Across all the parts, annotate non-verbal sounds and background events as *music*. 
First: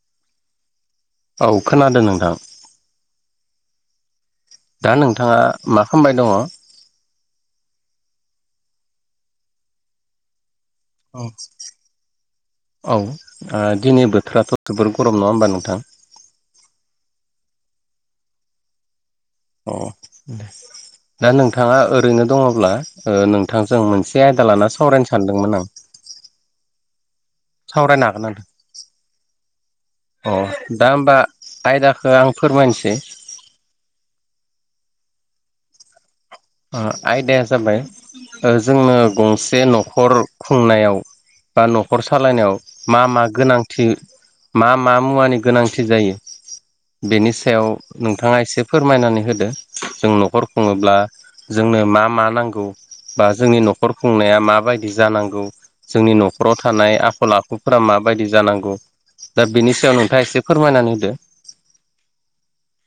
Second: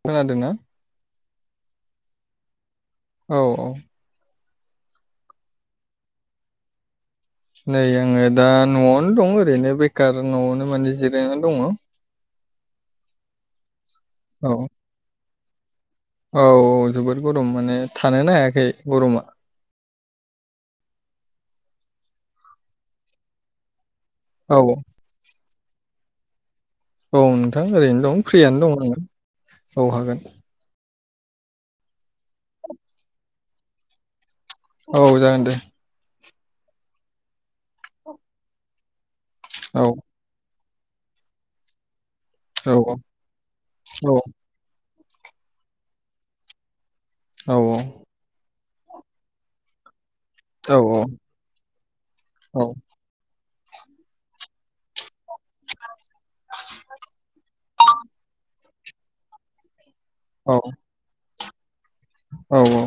खोनादोंना औ खोनादों नोंथां। औ-औ दा नोंथाङा मा खालामबाय दङ? नै आङो दा न'आवनो दं ओरैनो बेखार न'आवनो माने जिरायनानै दङ। औ दिनै बोथोराथ' जोबोर गरम नङा होमबा नोंथां। औ-औ जबोर गरम माने थानोनो हायाखै गरमा अ दे दा नोंथाङा ओरैनो दङब्ला ओ नोंथांजों मोनसे से आयदा औ लाना सावरायनो सानदोंमोन आं औ नोंथां ओरैनो सावरायनो दं हागोन नोंथां? फ्रियानो दं आङो औ हागोन। बा आयदाखौ आं फोरमायनोसै औ जागोन दे ओ आयदाया जाबाय ओ जोंनो गंसे औ न'खर खुंनायाव बा न'खर सालायनायाव औ मा मा गोनांथि औ मा मा मुवानि गोनांथि जायो बेनि औ सायाव नोंथाङा एसे फोरमायनानै होदो जों न'खर औ खुङोब्ला जोंनो मा मा औ नांगौ बा जोंनि न'खर खुंनाया माबायदि जानांगौ जोंनि न'खराव थानाय आखल आखु फोरा माबायदि जानांगौ दा बिनि सायाव नोंथाङा एसे फोरमायनानै होदो। औ औ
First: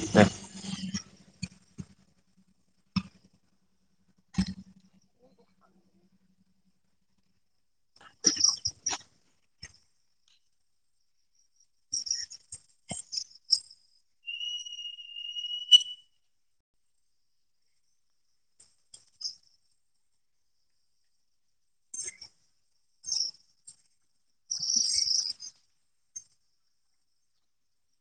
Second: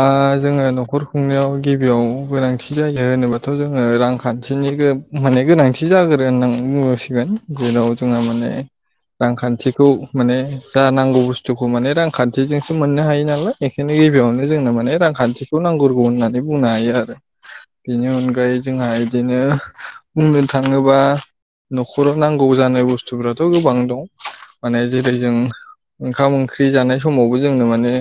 आ होदो जोङो न'खर खुंनायाव गिबियाव गोनांथि जायो होनोबाथ' जोङो रांखान्थिनि माने गोनांथि जागोरो होननानै बुंबोसिगोन जेराव जोंहा माने रांखान्थिखौ माने जा नांगौ बुस्थुखौ माने रांखान थिजोंसो मोननो हायो नालाय बेखायनो गिबियावनो जोंनो माने रांखान्थिखौ नांगोरगौ होननानै बुंनो हायो आरो। बेनि अनगायै जोंहा इदिनो बुंनो थाङोबा न'खराव नांगौ जानाय बुस्थुफ्राथ' गोबां दं माने जेरै जों ओंखाम ओंख्रि जानाय स समावबो जोंनो माने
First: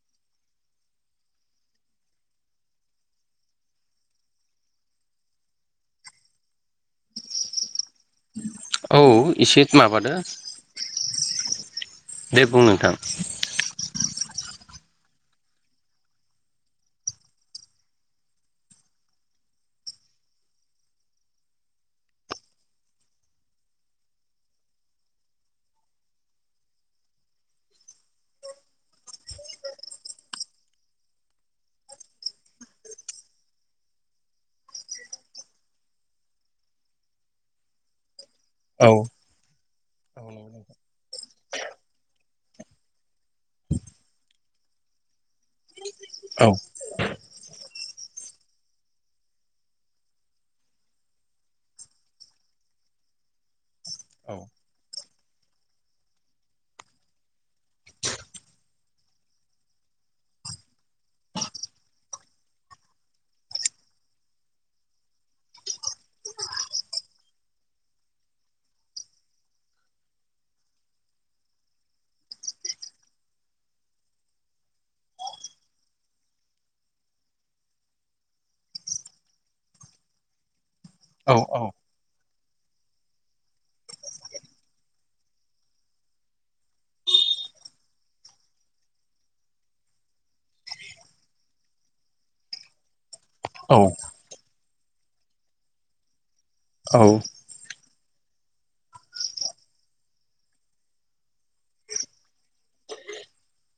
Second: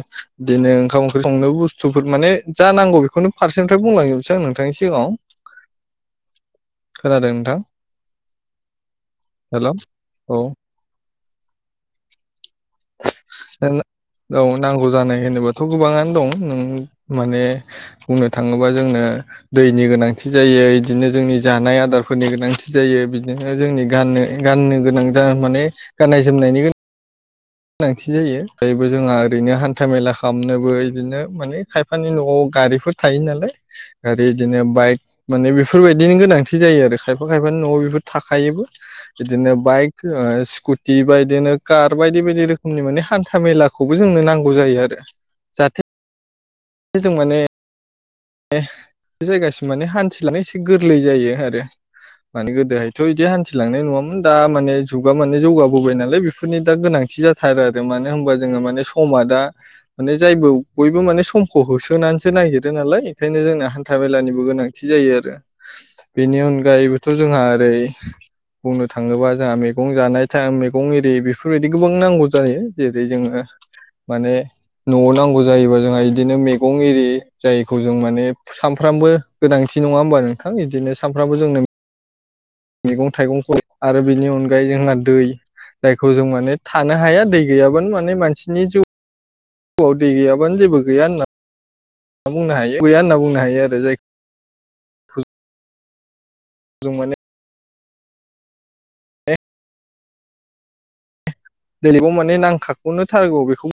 बिदिनो ओंखाम ओंख्रि संनो बुस्थुफोर माने जा नांगौ बेखौनो फारसेनिफ्राय बुंलां जोबसै आं नोंथांनि सिगाङाव। *inaudible* खोनादों नोंथां? औ एसे हेल' माबादो। औ दे बुं नोंथां। औ नांगौ जानाय होनोबाथ' गोबाङानो दं नों माने बुंनो थाङोबा जोंनो दैनि गोनांथि जायो इदिनो जोंनि जानाय आदारफोरनि गोनांथि जायो बिदिनो जोंनि गाननो गाननो गोनां जा माने गाननाय जोमनायनि गोनांथि जायो मायबो जोंहा ओरैनो हान्था मेला खालामनोबो इदिनो माने खायफानि न'आव गारिफोर थायो नालाय आरो बिदिनो बाइक माने बेफोरबायदिनि गोनांथि जायो आरो खायफा खायफा न' बेफोर थाखायोबो औ बिदिनो बाइक ओ औ स्कुटि बा बिदिनो कार बाय बायदि बायदि रोखोमनि माने हान्था मेलाखौबो जोंनो नांगौ जायो आरो जाहाथे औ जों माने ए बे जायगासिम माने हान्थिलानो एसे गोरलै जायो आरो। माने गोदोहायथ' इदि हान्थिलांनाय नङामोन दा औ माने जुगा माने जौगाबोबाय नालाय बेफोरनि दा गोनांथि जाथारो आरो मानो होनबा जोङो माने समा दा माने जायबो बयबो माने समखौ होसोनानैसो नागिरो नालाय। ओंखायनो जोंना हान्था मेलानिबो गोनांथि जायो आरो बेनि अनगायैबोथ' जोंहा ओरै बुंनो थाङोबा जोंहा मैगं जानाय टाइम मैगं एरि बेफोरबायदि गोबां नांगौ जायो जेरै जोङो माने न'आव नांगौ जायोबा जोंहा इदिनो मैगं एरि जायखौ जों माने सानफ्रामबो गोनांथि नङा होमबा नोंथां बिदिनो सानफ्रामबो जोंनो औ मैगं थाइगंफोर आरो बेनि अनगायै जोंना दै जायखौ जों माने थानो हाया दै गैयाबानो माने मानसिनि जिउ आव दै गैयाबानो जेबो गैया होनना बुंनो हायो गैया होनना बुं नो‌ हायोइ आरो औ जाय औ दैलि लाइबआव माने नांखाखौनोथारगौ बेखौ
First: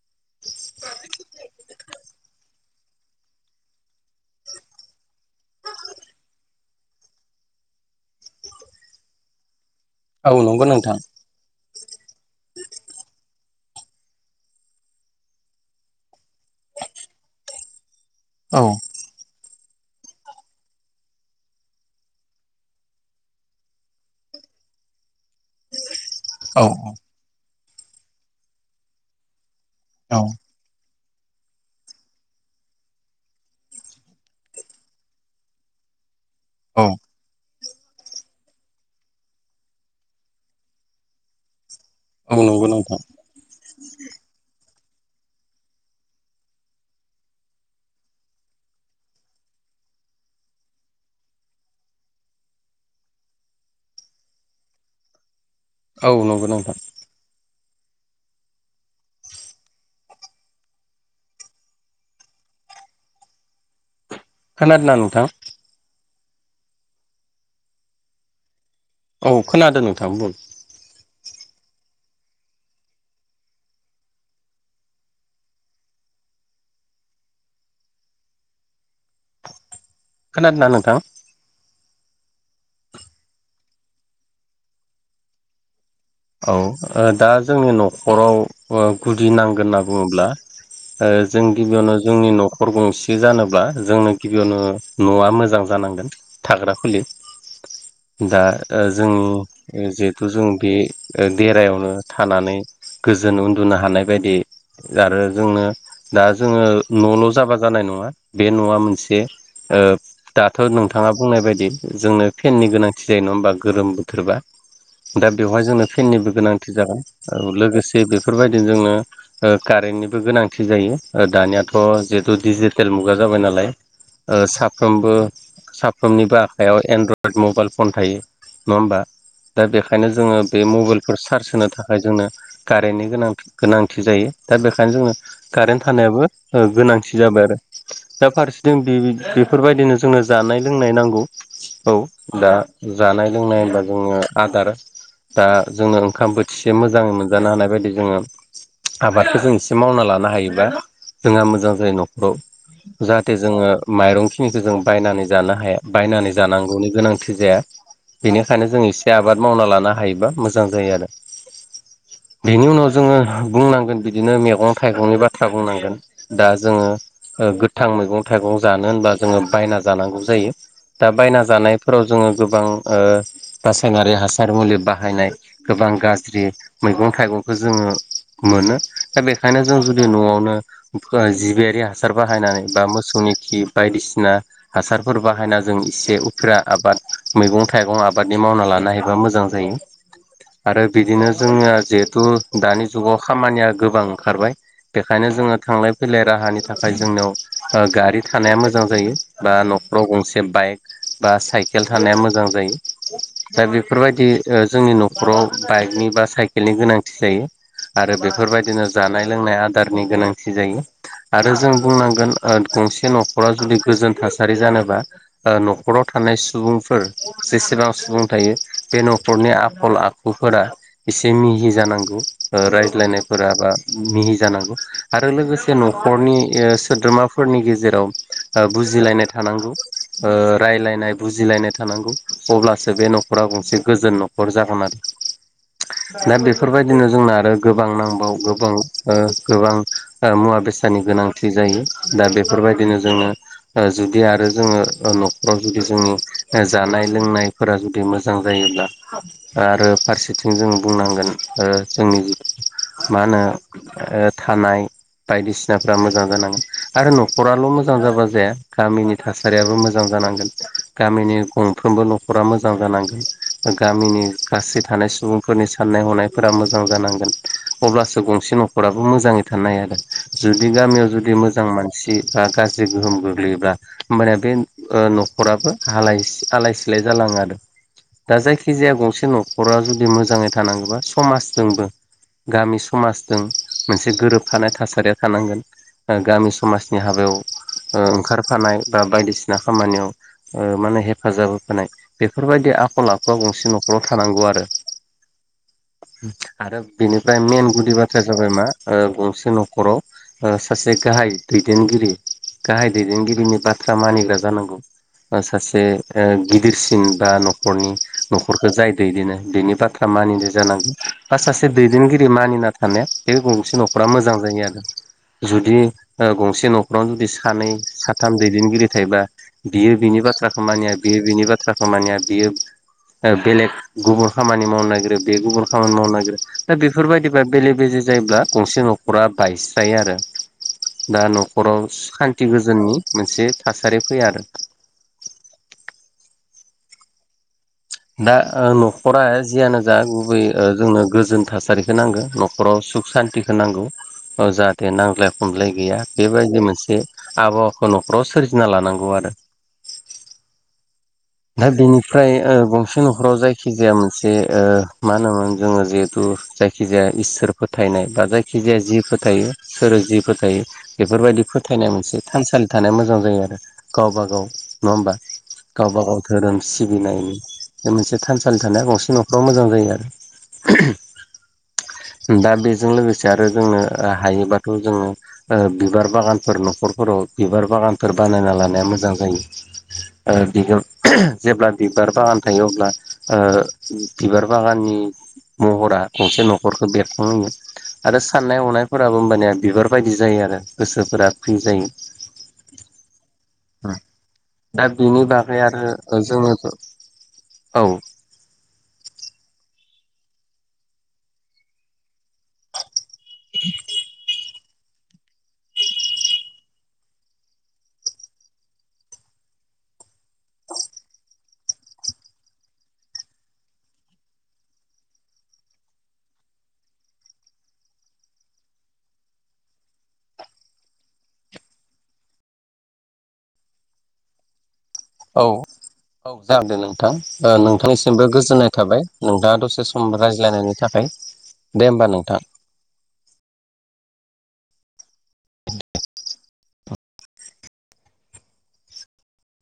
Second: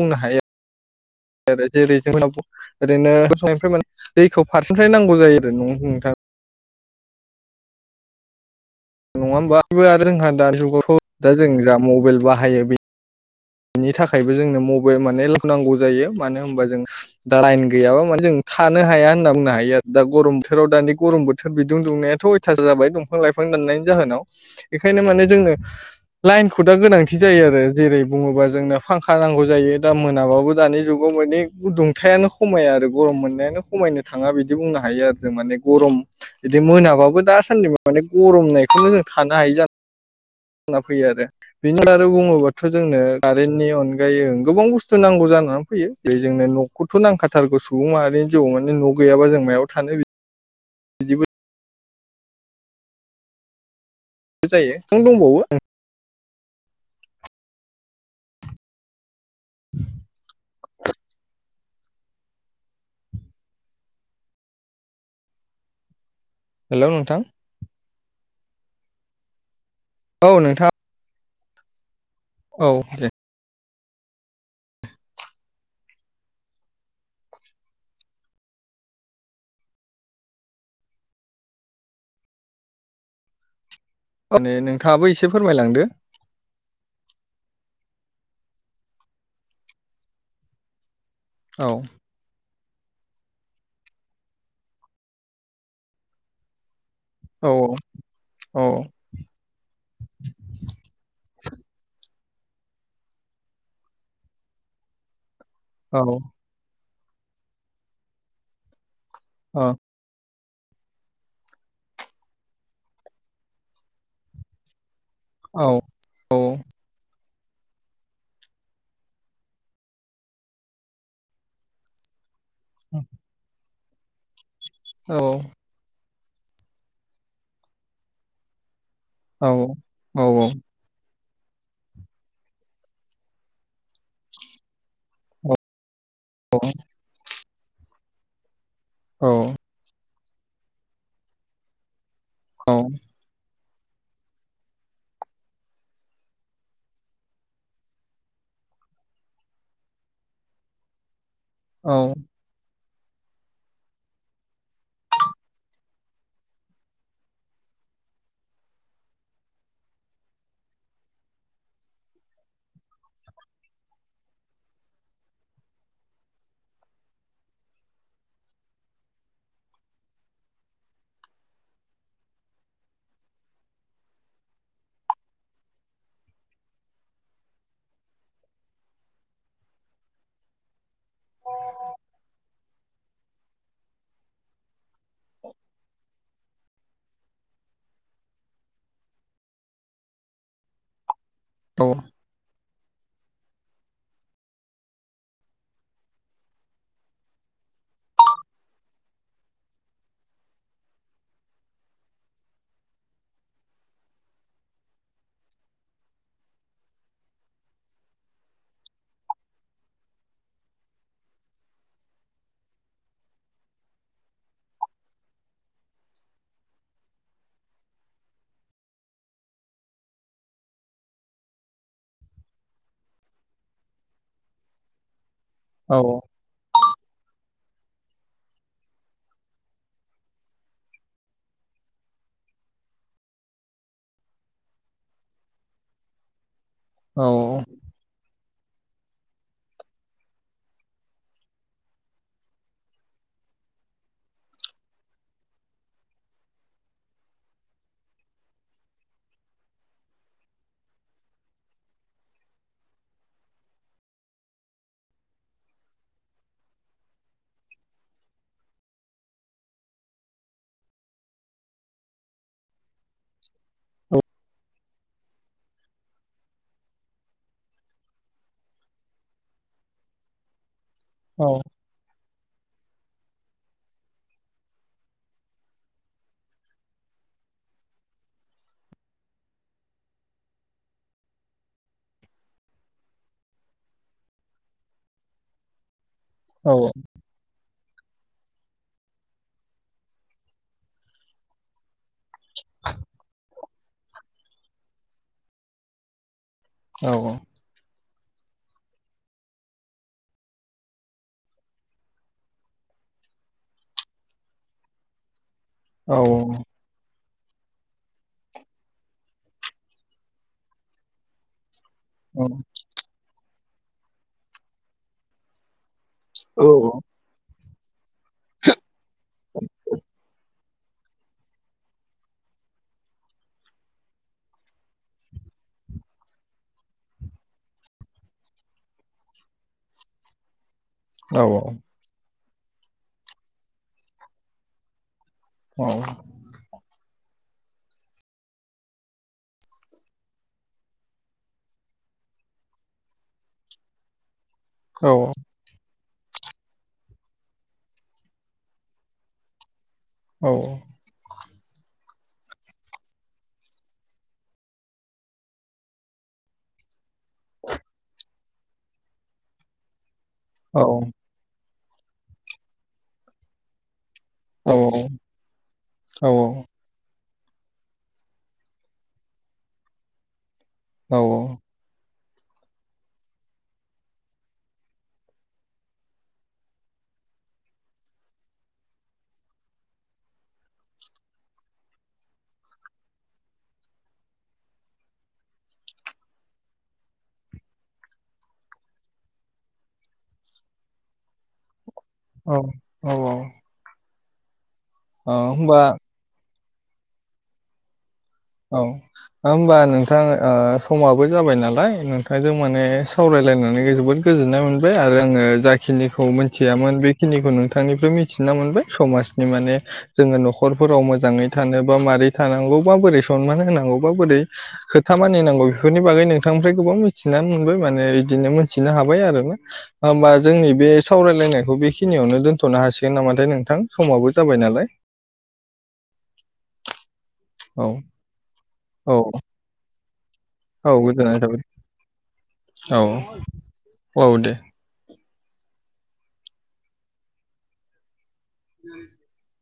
बुंनो हायो। जेरै जोंन ओरैनो संनायनिफ्राय बे दैखौ फारसेनिफ्राय नांगौ जायो आरो न'आव नोंथां। *inaudible* नङा होनबाबो आरो जोंहा औ दानि नंगौ नोंथां जुगावथ दा जों जा मबाइल बाहायो बे बिनि थाखायबो जोंनो मबाइ माने लुनांगौ जायो मानो होनबा जों दा लाइन गैयाबा माने जों औ थानो हाया होनना बुंनो हायो आरो। दा गरम बोथोराव दानि गरम बोथोर बिदुं दुंनायाथ' अयथासार जाबाय दंफां लाइफां दाननायनि जाहोनाव ओंखायनो माने जोंनो औ लाइनखौ दा गोनांथि जायो आरो जेरै बुङोबा जोंनो फांखा नांगौ जायो दा औ मोनाबाबो दानि जुग गाव‌ माने गुदुंथायानो खमाया आरो गरम मोननायानो खमायनो बिदि औ मोनाबाबो दा सान्दि माने गरमनायखौनो जों थानो हायो जाना फैयो आरो बिनि बारै औ बुङोबाथ' नंगौ नोंथां जोंनो कारेन्टनि अन गायै गोबां बुस्थु नांगौ जानानै फैयो जे जोंनो न'खौथ' नांखाथारगौ सुबुं माहारिनि जिउआव माने न' गैयाबा जों मायाव थानो बिदिबो जायो नों दंबावो औ नंगौ नोंथां खोनादोंना नोथां हेलौ नोंथां औ खोनादों नोंथां बुं औ नोंथां औ दे। खोनादोंना नोंथां? माने नोंथाङाबो एसे फोरमायलांदो। औ दा जोंनि न'खराव गुदि नांगोन होनना बुङोब्ला जों औ गिबियावनो जोंनि न'खर खर गंसे जानोब्ला जोंनो गिबियावनो न'आ मोजां जानांगोन थाग्रा खुलि औ दा औ जों जिहेथु जों बे देरायावनो थानानै गोजोन उन्दुनो हानाय बायदि आरो जोंनो औ दा जोङो न'ल' जाबा जानाय नङा बे न'आ मोनसे औ ओ दाथ' नोंथाङा बुंनाय बायदि जोंनो फेननि गोनांथि जायो नङा होमबा गोरोम बोथोरबा। दा औ बेवहाय जोंनो फेननिबो औ गोनांथि जागोन। लोगोसे बेफोरबायदिनो जोंनो कारेन्टनिबो गोनांथि जायो दानियाथ' जे डिजिटेल मुगा जाबाय नालाय साफ्रोमबो सा समनिबो आखायाव एन्ड्रइड मबाइल फन थायो नङा होमबा। औ दा बेखायनो औ जोङो औ बे मबाइलफोर चार्ज होनो थाखाय जोंनो कारेन्टनि गोनां गोनांथि जायो दा बेखायनो जोङो कारेन्ट खानायाबो गोनांथि जाबाय आरो दा फारसेथिं औ बेफोरबायदिनो जोङो जानाय लोंनाय नांगौ औ दा औ जानाय लोंनाय होनबा जोङो आदार दा जोंनो ओंखाम बोथिसे मोजाङै मोनजानो हानाय बायदि जोङो आबादखौ जों एसे मावना लानो हायोबा जोंहा मोजां औ जायो न'खराव जाहाथे जोङो माइरंखिनिखौ जों बायनानै जानो हाया बायनानै जानांगौनि गोनांथि जाया। बेनिखायनो जों एसे आबाद मावना लानो हायोब्ला मोजां जायो आरो बेनि उनाव जोङो बुंनांगोन बिदिनो मैगं थाइगंनि बाथ्रा बुंनांगोन दा जोङो गोथां मैगं थाइगं जानो होनब्ला जोङो बायना जानांगौ जायो दा बायना जानायफोराव जोङो गोबां रासायनारि हासार मुलि बाहायनाय गोबां गाज्रि मैगं थाइगंखौ जोङो मोनो दा बेखायनो जों जुदि न'आवनो जिबियारि हासार बाहायनानै बा मोसौनि बायदिसिना हासारफोर बाहायना जों इसे फोरा आबाद मैगं थाइगं आबादनि मावना लानो हायोबा मोजां जायो। आरो बिदिनो जोङो औ जिहेथु दानि जुगाव खामानिया गोबां ओंखारबाय। बेखायनो जोङो थांलाय फैलाय राहानि थाखाय जोंनियाव ओ गारि थानाया मोजां जायो बा न'ख राव गंसे बाइक बा साइकेल थानाया मोजां जायो आमफाय बेफोरबायदि ओ जोंनि न'खराव बाइकनि बा साइकेलनि गोनांथि जायो। आरो बेफोरबायदिनो जानाय लोंनाय आदारनि गोनांथि जायो आरो जों बुंनांगोन ओ गंसे न'खराव जुदि गोजोन थासारि जानोबा ओ न'खराव थानाय सुबुंफोर जेसेब बां सुबुं थायो। बे न' खरनि आखल आखुफोरा एसे मिहि जानांगौ ओ रायज्लायनायफोरा बा मि हि जानांगौ आरो लोगोसे औ न'खरनि ओ सोद्रोमाफोरनि गेजेराव ओ बुजिलायनाय थानांगौ ओ रायलायनाय बुजिलायनाय थानांगौ अब्लासो बे न'खरा गंसे गोजोन न'खर जागोन आरो दा बे फोरबायदिनो जोंना औ औ आरो गोबां नांबाव गोबां ओ गोबां ओ मुवा बेसादनि गोनांथि जायो दा बेफोरबायदिनो जोंनो ओ जुदि आरो जोङो न'खराव जुदि जोंनि जानाय लोंनायफोरा जुदि मोजां जायोब्ला आरो फारसेथिं जोङो बुंनांगोन ओ जोंनि जिु मा होनो ओ थानाय बायदिसिनाफ्रा मोजां जानांगोन आरो न'खराल' मोजां जाबा जाया गामिनि थासारियाबो मोजां जा जानांगोन गामिनि गंफ्रोमबो न'खरा मोजां जानांगोन। गामिनि गासै थानाय सुबुंफोरनि साननाय हनायफोरा मोजां जानांगोन। अब्लासो गंसे न'खराबो मोजाङै थानो हायो जुदि गामियाव जुदि मोजां मानसि बा गा बे गोहोम गोग्लैयोब्ला होमबानिया बे ओ न'खराबो‌ आलाय आलाय सिलाय जालाङो आरो। दा जायखिजाया गंसे न'खरा जुदि मोजाङै थानांगौबा समाजजोंबो गामि समाजजों मोनसे गोरोबफानाय थासारिया थानांगोन। गामि समाजनि हाबायाव ओ ओंखारफानाय बा बायदिसिना खामानियाव ओ माने हेफाजाब होफानाय बेफोरबायदि आखल आखु खुआ गंसे न'खराव थानांगौ आरो। आरो बेनिफ्राय मेन गुदि बा बाथ्राया जाबाय मा ओ गंसे न'खराव सासे गाहाय दैदेनगिरि गाहाय दैदेनगिरिनि बाथ्रा मानिग्रा जानांगौ। सासे औ बे ओ गिदिरसिन बा न'खरनि न'खरखौ जाय दैदिनो बेनि बाथ्रा मानिनाय जानांगौ बा सासे दैदेनगिरि मानिना थानाया बे गंसे न'खरा मोजां जायो आरो जुदि ओ गंसे न'खरावनो जुदि सानै साथाम दैदेनगिरि थायोबा बियो बिनि बाथ्रा खौ मानिया बियो बिनि बाथ्राखौ खामानिया बियो ओ बेलेग गुबुन खामानि मावनो नागिरो बे गुबुन खामानि मावनो नागिरो दा बेफोरबायदिबा बेले बे जे जायोब्ला गंसे न'खरा बायस्रायो आरो। दा औ न'खराव सान्थि गोजोननि मोनसे थासारि फैया आरो। औ दा ओ न'खरा जियानो जा गुबै ओ जोंनो गोजोन थासारिखौ नांगो न'खराव सुख सान्थिखौ नांगौ ओ जाहाथे नांज्लाय खमज्लाय गैया। बेबायदि मोनसे आबहावाखौ न'खराव सोरजिना लानांगौ आरो। औ। दा बेनिफ्राय ओ गंसे न'खराव जायखि जाया मोनसे ओ मा होनोमोन जोङो जिहेथु जायखिजाया इसोर फोथायनाय बा जायखिजाया जि फोथायो सोर जि फोथायो बेफोरबायदि फो थायनाय मोनसे थानसालि थानाया मोजां जायो आरो गावबाागाव नङा होमबा? गावबा गाव धोरोम सिबिनायनि बे मोनसे थानसालि थानाया गंसे न'खराव मोजां जायो आरो। औ औ। दा बेजों लोगोसे आरो जोंनो हायोबाथ' जोङो बिबार बागानफोर न'खरफोराव बिबार बागानफोर बानायना लानाया मोजां जायो। ओ बिगोम जेब्ला बिबार बागान थायो अब्ला ओ बिबार बागाननि महरा गंसे न'खरखौ बेरखांहोयो आरो साननाय हनायफोराबो होमबानिया बिबार बायदि जायो आरो गोसोफोरा फ्रि जायो। औ औ औ दा बिनि बागै आरो ओजोङो' औ औ होमबा नोंथां ओ समाबो जाबाय नालाय नोंथांजों माने सावरायलायनानै जोबोद गोजोननाय मोन बाय आरो आङो जाखिनिखौ मोनथियामोन बेखिनिखौ नोंथांनिफ्राय मिथिना मोनबाय समाजनि माने जोङो न'खरफोराव मोजाङै थानोबा मारै थानांगौ बा बोरै सनमान होनांगौ बा बोरै खोथा मानिनांगौ बेफोरनि बागै नोंथांनिफ्राय गोबां मिथिनानै मोनबाय माने दिनो मोनथिनो हाबाय आरोबाव होमबा जोंनि बे सावरायलायनायखौ बेखिनियावनो दोनथ'नो हासिगोन नामा? नाथाय नोंथां समाबो जाबाय नालाय। औ औ जागोनदे नोंथां ओ औ नोंथांनिसिमबो गोजोननाय थाबाय औ नोंथाङा दसे सम रायज लायनायनि औ थाखाय गोजोननाय थाबाय दे होमबा नोंथां औ औ दे *inaudible*